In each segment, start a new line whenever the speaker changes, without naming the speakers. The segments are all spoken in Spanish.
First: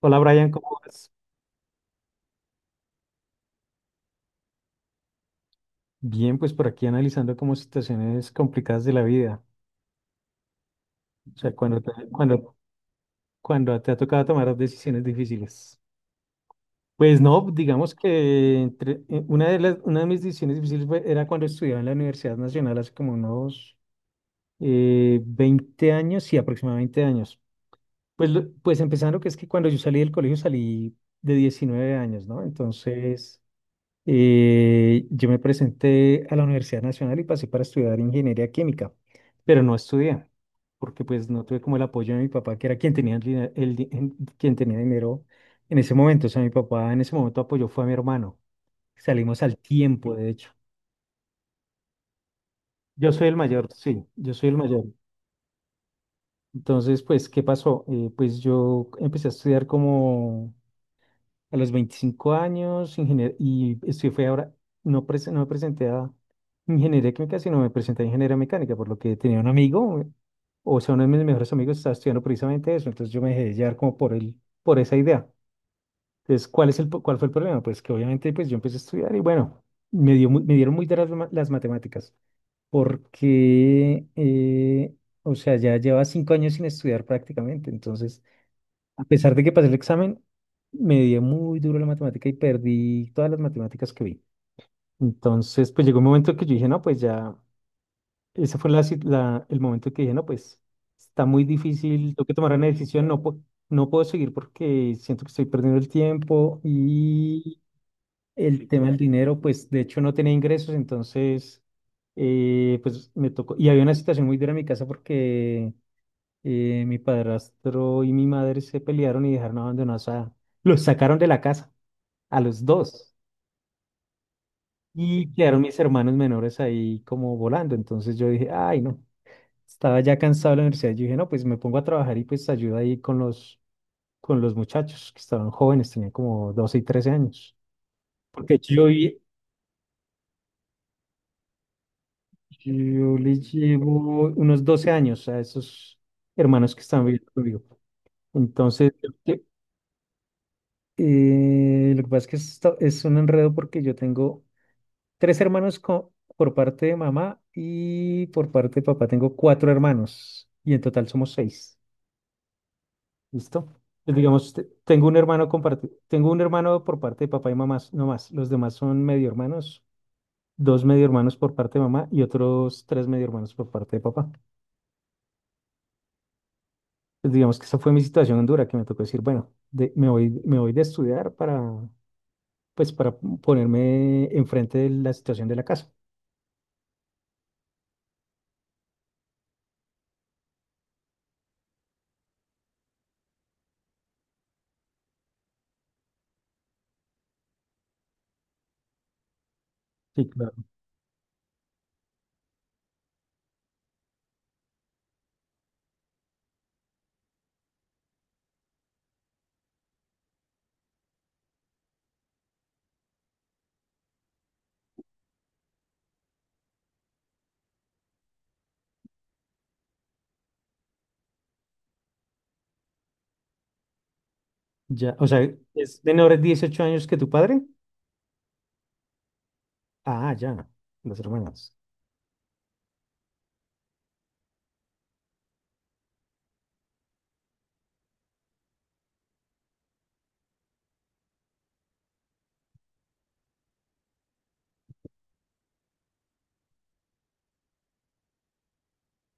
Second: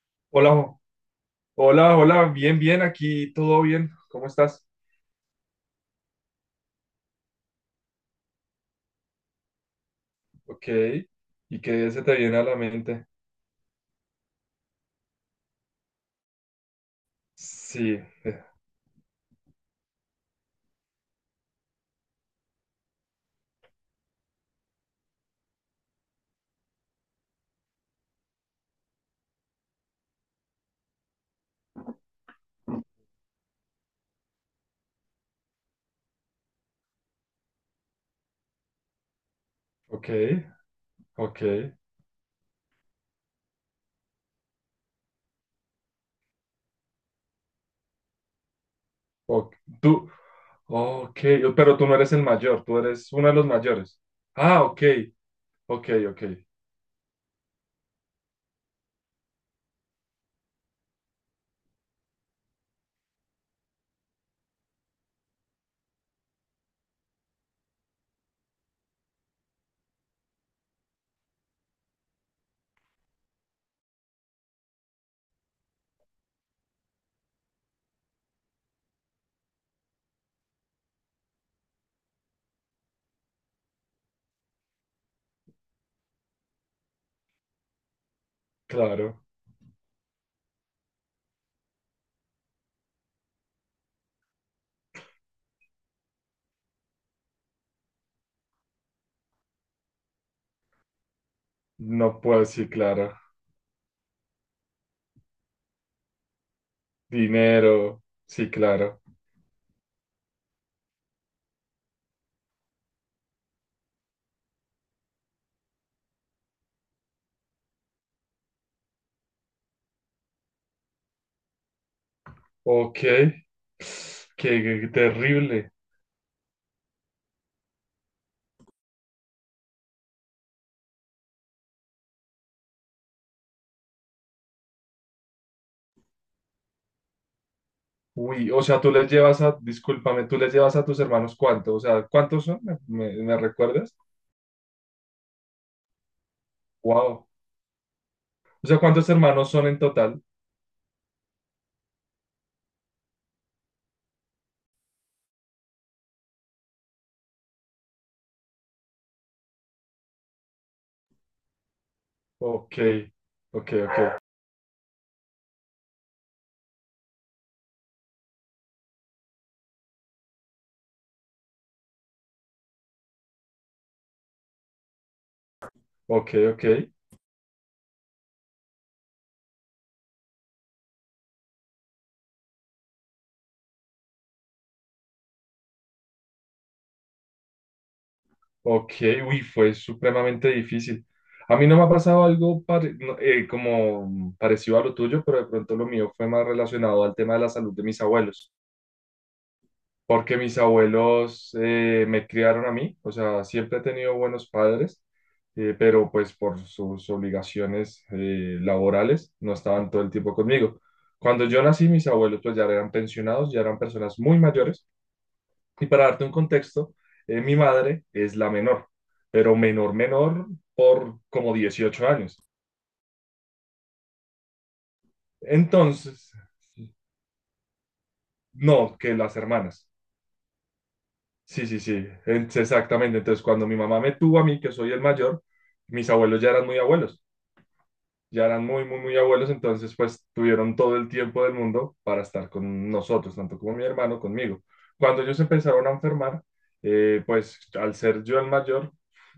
Hola
Hola,
Brian, ¿cómo vas?
Hola, hola, bien, bien, aquí todo bien, ¿cómo estás?
Bien, pues por aquí analizando como situaciones complicadas de la vida,
Ok.
o sea,
¿Y
cuando
qué
te,
se te viene a la
cuando,
mente?
cuando te ha tocado tomar decisiones difíciles. Pues no, digamos
Sí,
que entre, una de las, una de mis decisiones difíciles era cuando estudiaba en la Universidad Nacional hace como unos 20 años, sí, aproximadamente 20 años. Pues, pues empezando que es que cuando yo salí del colegio salí de 19 años, ¿no? Entonces… yo me presenté a la Universidad Nacional y pasé para estudiar ingeniería química, pero no
ok,
estudié, porque pues
ok,
no tuve como el apoyo de mi papá, que era quien tenía el, dina- el di- en- quien tenía dinero en ese momento. O sea, mi papá en ese momento apoyó fue a mi hermano. Salimos
ok,
al
tú,
tiempo, de hecho.
ok, oh, pero tú no eres el mayor, tú eres
Yo
uno
soy
de
el
los
mayor,
mayores.
sí, yo soy el
Ah, ok,
mayor.
ok, ok,
Entonces, pues, ¿qué pasó? Pues yo empecé a estudiar como a los 25 años, ingenier y estoy, fue ahora, no, no me presenté a ingeniería química, sino me presenté a ingeniería mecánica, por lo que tenía un amigo, o sea, uno de mis mejores amigos estaba estudiando precisamente eso, entonces yo me dejé llevar como por esa idea. Entonces, ¿cuál fue el problema? Pues que obviamente pues yo empecé a estudiar y bueno, me dieron muy duras las matemáticas, porque, o sea, ya llevaba cinco años sin estudiar prácticamente, entonces a
claro,
pesar de que pasé el examen, me dio muy duro la matemática y perdí todas las matemáticas que vi. Entonces, pues llegó un momento que yo dije, no, pues ya, ese fue el momento que dije, no, pues está muy difícil,
no
tengo que
puedo,
tomar una
sí,
decisión,
claro,
no, no puedo seguir porque siento que estoy perdiendo el tiempo y
dinero, sí,
el tema del
claro,
dinero, pues de hecho no tenía ingresos, entonces, pues me tocó, y había una situación muy dura en mi casa porque mi padrastro y mi madre se pelearon y dejaron abandonados a… Los sacaron de la casa, a los
ok,
dos.
qué
Y quedaron
terrible.
mis hermanos menores ahí como volando. Entonces yo dije, ay, no, estaba ya cansado de la universidad. Yo dije, no, pues me pongo a trabajar y pues ayudo ahí con los muchachos que estaban jóvenes, tenían como 12 y trece años.
Uy,
Porque
o sea,
yo,
tú les
y-
llevas a, discúlpame, tú les llevas a tus hermanos cuánto, o sea, ¿cuántos son? ¿Me,
yo
me- me
les
recuerdas?
llevo unos 12 años a esos hermanos que están
Wow.
viviendo conmigo.
O sea,
Entonces,
¿cuántos hermanos son en total?
Lo que pasa es que esto es un enredo porque yo tengo tres por parte de mamá y por parte de papá tengo cuatro hermanos y en total somos seis.
Ok,
¿Listo?
ok,
Pues
ok,
digamos, tengo un tengo un hermano por parte de papá y mamá, no más. Los demás son medio hermanos, dos medio hermanos por parte de mamá y otros tres medio hermanos por parte de papá.
ok, ok,
Pues digamos que esa fue mi situación en dura, que me tocó decir, bueno, me voy de estudiar para, pues, para ponerme enfrente de la situación de la casa.
ok, uy, fue supremamente difícil. A mí no me ha pasado algo no, como parecido a lo tuyo, pero de pronto lo mío fue más relacionado al tema de la salud de mis abuelos.
Sí,
Porque
claro.
mis abuelos me criaron a mí, o sea, siempre he tenido buenos padres, pero pues por sus obligaciones laborales no estaban todo el tiempo conmigo. Cuando yo nací, mis abuelos pues ya eran pensionados, ya eran personas muy mayores, y para darte un contexto, mi madre es la menor, pero menor, menor por como 18 años.
Ya, o sea, ¿es
Entonces,
menor de 18 años que tu padre?
no, que las hermanas.
Ah, ya, las
Sí,
hermanas.
sí, sí. Exactamente. Entonces, cuando mi mamá me tuvo a mí, que soy el mayor, mis abuelos ya eran muy, muy, muy abuelos, entonces pues tuvieron todo el tiempo del mundo para estar con nosotros, tanto como mi hermano, conmigo. Cuando ellos empezaron a enfermar, pues al ser yo el mayor,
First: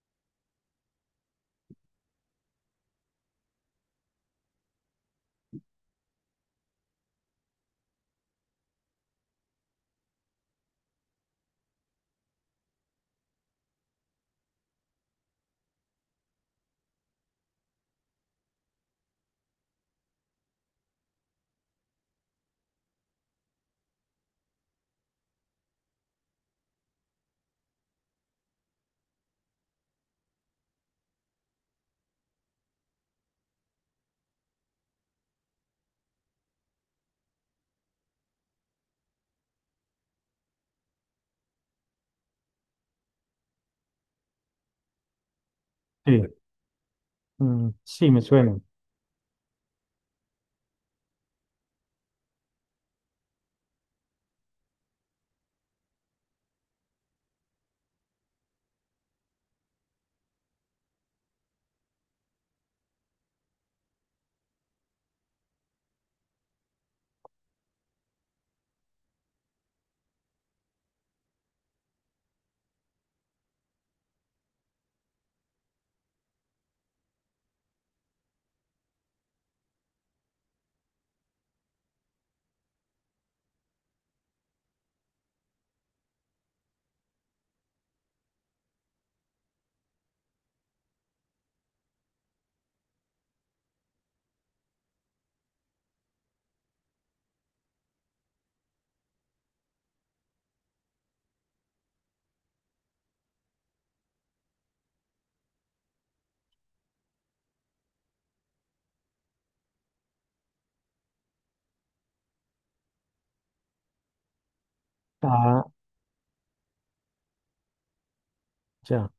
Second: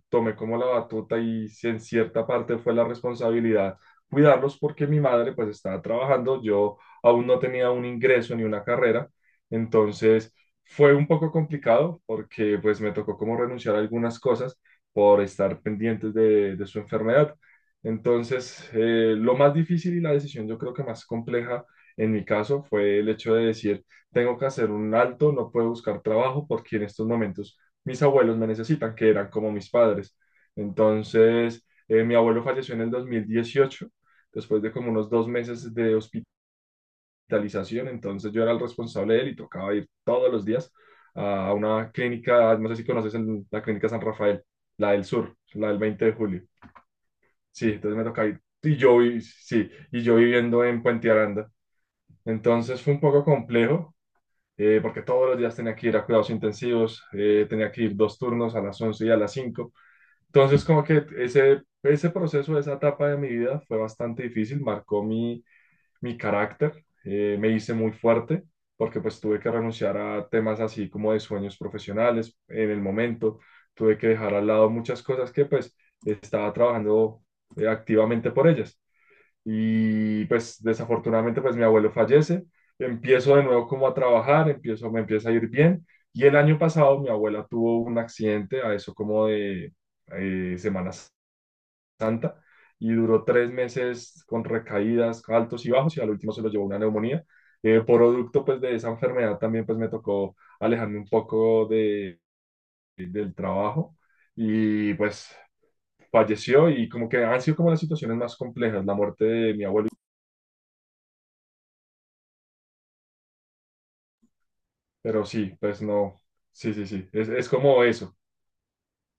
tomé como la batuta y si en cierta parte fue la responsabilidad cuidarlos porque mi madre pues estaba trabajando, yo aún no tenía un ingreso ni una carrera, entonces fue un poco complicado porque pues me tocó como renunciar a algunas cosas por estar pendientes de su enfermedad. Entonces, lo más difícil y la decisión yo creo que más compleja en mi caso fue el hecho de decir, tengo que hacer un alto, no puedo buscar trabajo porque en estos momentos mis abuelos me necesitan, que eran como mis padres. Entonces, mi abuelo falleció en el 2018 después de como unos 2 meses de hospitalización, entonces yo era el responsable de él y tocaba ir todos los días a una clínica, no sé si conoces la Clínica San Rafael, la del sur, la del 20 de
Sí,
julio.
mm,
Sí, entonces me
sí, me
tocaba ir.
suena.
Y yo, sí, y yo viviendo en Puente Aranda. Entonces fue un poco complejo, porque todos los días tenía que ir a cuidados intensivos, tenía que ir dos turnos a las 11 y a las 5. Entonces, como que ese proceso, esa etapa de mi vida fue bastante difícil, marcó mi carácter, me hice muy fuerte, porque pues tuve que renunciar a temas así como de sueños profesionales en el momento, tuve que dejar al lado muchas cosas que pues estaba trabajando activamente por ellas. Y pues desafortunadamente pues mi abuelo fallece, empiezo de nuevo como a trabajar, me empieza a ir bien. Y el año pasado mi abuela tuvo un accidente, a eso como de Semana Santa, y duró 3 meses con recaídas, altos y bajos, y al último se lo llevó una neumonía. Producto pues de esa enfermedad también pues me tocó alejarme un poco del trabajo y pues falleció y como que han sido como las situaciones más complejas, la muerte de mi abuelo. Pero sí,
Ah,
pues no. Sí, sí, sí. Es como eso.
ya.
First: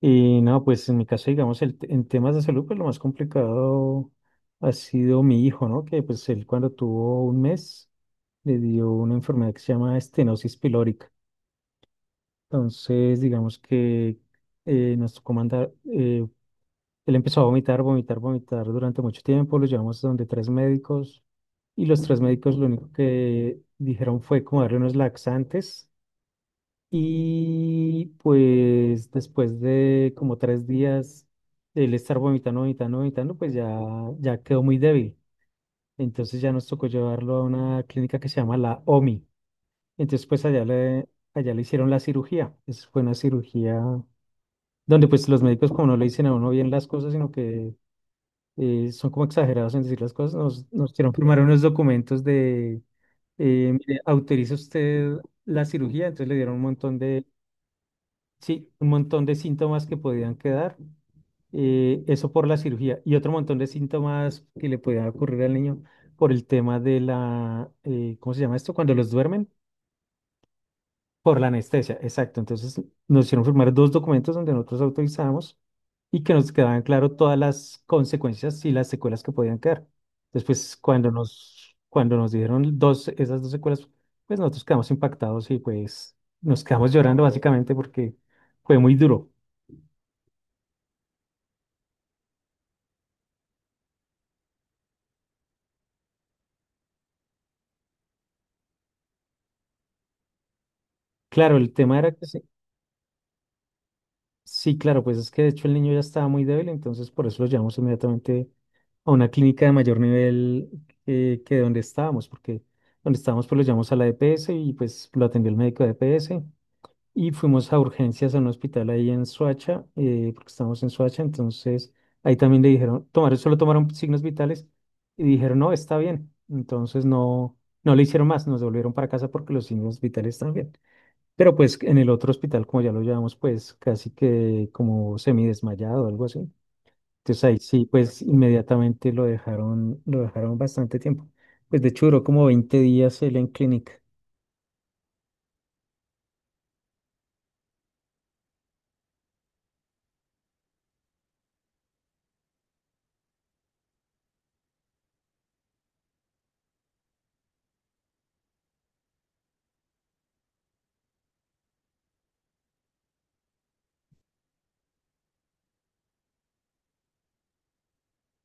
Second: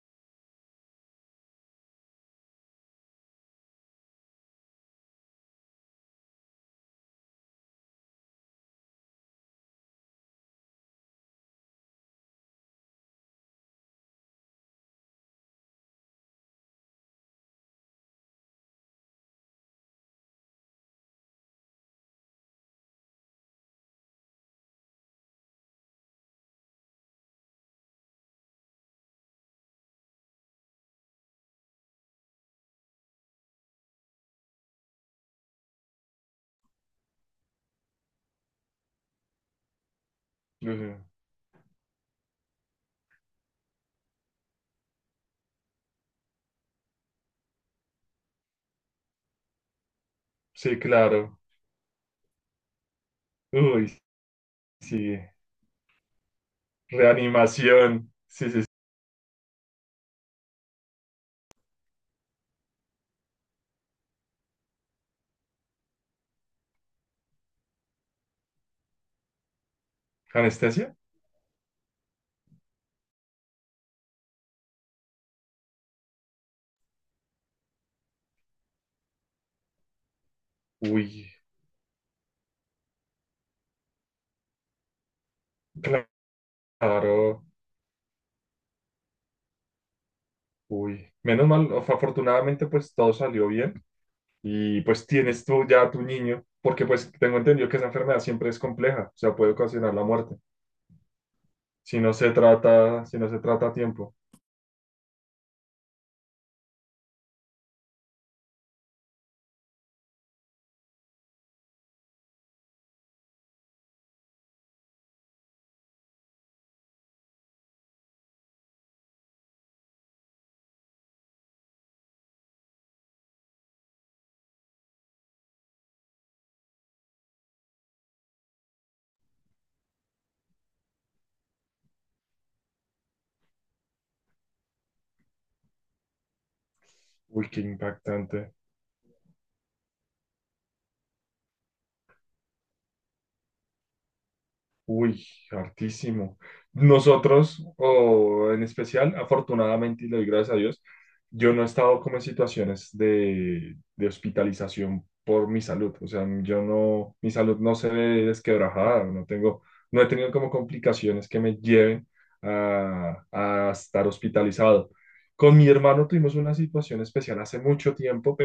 Y no, pues en mi caso, digamos, en temas de salud, pues lo más complicado ha sido mi hijo, ¿no? Que pues él cuando tuvo un mes le dio una enfermedad que se llama estenosis pilórica. Entonces, digamos que nos tocó mandar él empezó a vomitar, vomitar, vomitar durante mucho tiempo. Lo llevamos a donde tres médicos y los tres médicos lo único que dijeron fue como darle unos laxantes. Y pues después de como tres días de él estar vomitando, vomitando, vomitando, pues ya, ya quedó muy débil. Entonces ya nos tocó llevarlo a una clínica que se llama la OMI. Entonces pues
Ujú.
allá le hicieron la cirugía. Esa fue una cirugía donde pues los médicos como no le dicen a uno bien las cosas, sino que son como exagerados en decir las cosas,
Sí,
nos quieren
claro.
firmar unos documentos de,
Uy,
mire, autoriza usted
sí.
la cirugía, entonces le dieron un montón de,
Reanimación. Sí, sí, sí.
sí, un montón de síntomas que podían quedar, eso por la cirugía, y otro montón de síntomas que le podían ocurrir al niño por el tema de la ¿cómo se llama esto? Cuando los duermen.
¿Anestesia?
Por la anestesia, exacto. Entonces nos hicieron firmar dos documentos donde nosotros autorizamos y que nos quedaban claro todas las consecuencias y las secuelas que podían quedar. Después,
Uy,
cuando nos dieron dos, esas dos secuelas, pues nosotros quedamos impactados y pues nos quedamos llorando
claro.
básicamente porque fue muy duro.
Uy. Menos mal, afortunadamente, pues todo salió bien. Y pues tienes tú ya a tu niño, porque pues tengo entendido que esa enfermedad siempre es compleja, o sea, puede ocasionar la muerte.
Claro, el tema
Si
era
no
que
se trata, si no se trata a tiempo.
sí, claro, pues es que de hecho el niño ya estaba muy débil, entonces por eso lo llevamos inmediatamente a una clínica de mayor nivel que donde estábamos, porque donde estábamos pues lo llevamos a la EPS y pues lo atendió el médico de EPS y fuimos a urgencias a un hospital ahí en Soacha, porque estábamos en Soacha, entonces ahí también le dijeron, tomaron, solo tomaron signos vitales y dijeron, no, está bien, entonces no, no le hicieron más, nos devolvieron para casa porque los signos vitales están bien. Pero pues en el otro hospital, como ya lo llevamos, pues casi que como semidesmayado o algo así. Entonces
Uy,
ahí
qué
sí, pues
impactante.
inmediatamente lo dejaron bastante tiempo. Pues de hecho duró como 20 días él en clínica.
Uy, hartísimo. Nosotros, o en especial, afortunadamente, y le doy gracias a Dios, yo no he estado como en situaciones de hospitalización por mi salud. O sea, yo no, mi salud no se ve desquebrajada, no tengo, no he tenido como complicaciones que me lleven a estar hospitalizado. Con mi hermano tuvimos una situación especial hace mucho tiempo,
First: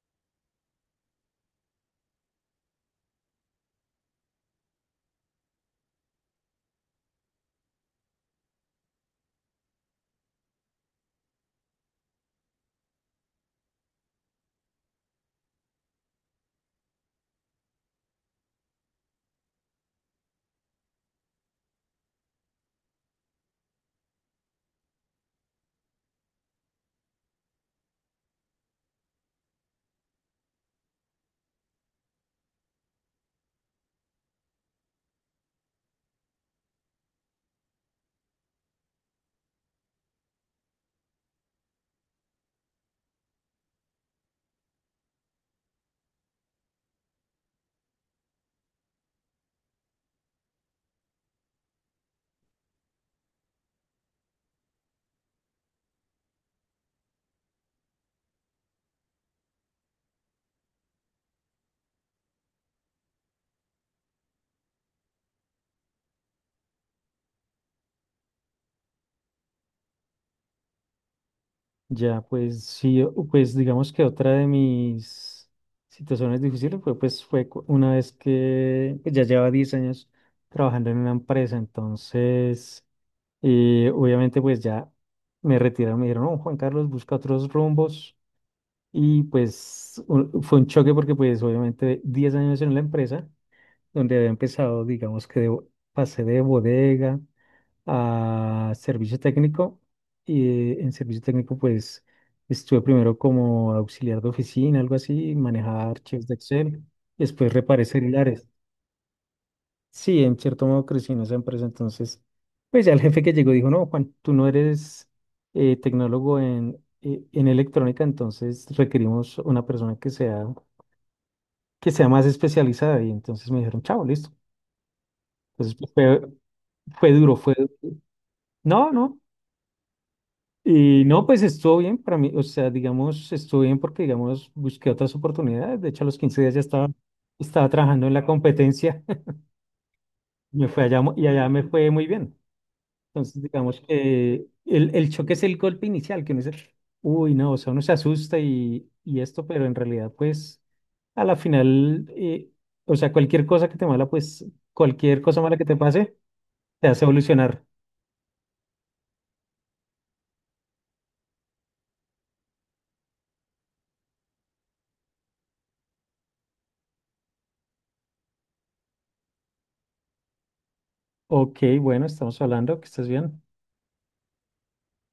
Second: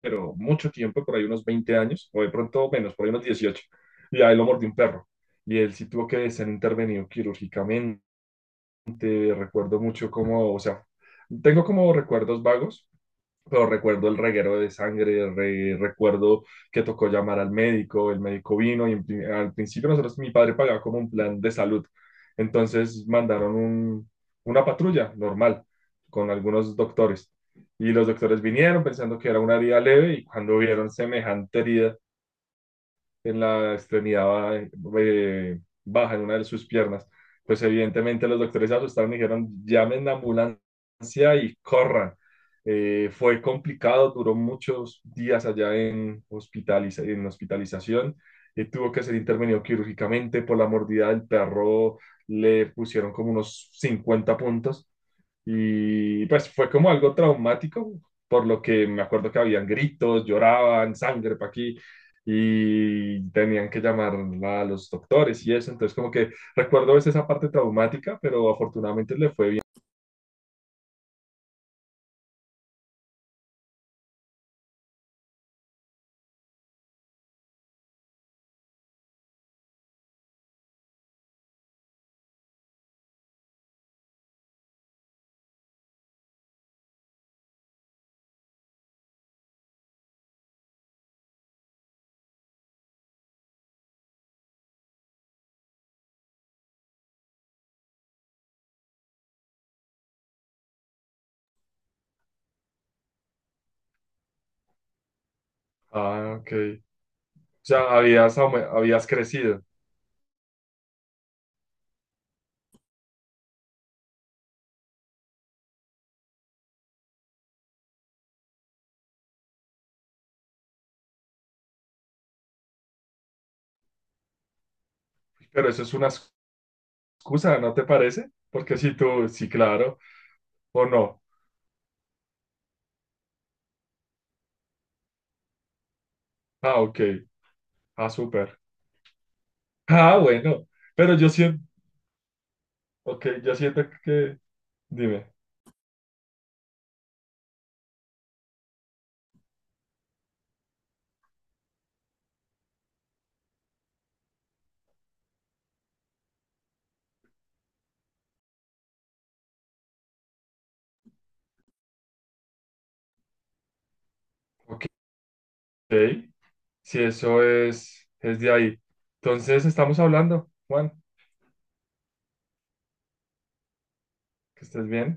pero mucho tiempo, por ahí unos 20 años, o de pronto menos, por ahí unos 18, y a él lo mordió un perro. Y él sí tuvo que ser intervenido quirúrgicamente. Recuerdo mucho cómo, o sea, tengo como recuerdos vagos, pero recuerdo el reguero de sangre, recuerdo que tocó llamar al médico. El médico vino y al principio nosotros, mi padre pagaba como un plan de salud, entonces mandaron una patrulla normal con algunos doctores, y los doctores vinieron pensando que era una herida leve y cuando vieron semejante herida en la extremidad baja, en una de sus piernas. Pues evidentemente los doctores se asustaron y dijeron, llamen la ambulancia y corran. Fue complicado, duró muchos días allá en hospitalización. Tuvo que ser intervenido quirúrgicamente por la mordida del perro. Le pusieron como unos 50 puntos y pues fue como algo traumático, por lo que me acuerdo que habían gritos, lloraban, sangre para aquí, y tenían que llamar a los doctores y eso. Entonces, como que recuerdo a veces esa parte traumática, pero afortunadamente le fue bien.
Ya pues sí, pues digamos que otra de mis situaciones difíciles fue pues una vez que pues, ya llevaba 10 años trabajando en una empresa. Entonces, obviamente pues ya me retiraron, me dijeron, no, Juan Carlos, busca otros rumbos. Y pues fue un choque porque pues obviamente 10 años en la empresa, donde había empezado, digamos que pasé de bodega a servicio técnico y en servicio técnico pues estuve primero como auxiliar de oficina, algo así, manejaba archivos de
Ah, ok.
Excel, después
O
reparé
sea,
celulares.
habías crecido,
Sí, en cierto modo crecí en esa empresa, entonces pues ya el jefe que llegó dijo, no, Juan, tú no eres tecnólogo en electrónica, entonces requerimos una persona que sea más especializada. Y entonces me dijeron, chao, listo.
pero
Entonces
eso
pues,
es una
fue, fue duro, fue
excusa,
duro.
¿no te parece? Porque
No,
si
no.
tú, sí, claro, o
Y
no.
no, pues estuvo bien para mí. O sea, digamos, estuvo bien porque, digamos, busqué otras oportunidades. De hecho, a los 15 días ya
Ah,
estaba,
ok.
estaba trabajando
Ah,
en la
súper.
competencia.
Ah, bueno.
Me fue
Pero
y
yo
allá me
siento,
fue muy bien.
ok,
Entonces,
yo
digamos
siento que,
que el
dime,
choque es el golpe inicial, que uno dice, uy, no, o sea, uno se asusta y esto, pero en realidad, pues, a la final, o sea, cualquier cosa mala que te pase, te hace evolucionar.
ok, si eso es de ahí. Entonces, estamos hablando, Juan,
Ok, bueno, estamos hablando, que estés bien.
que estés bien.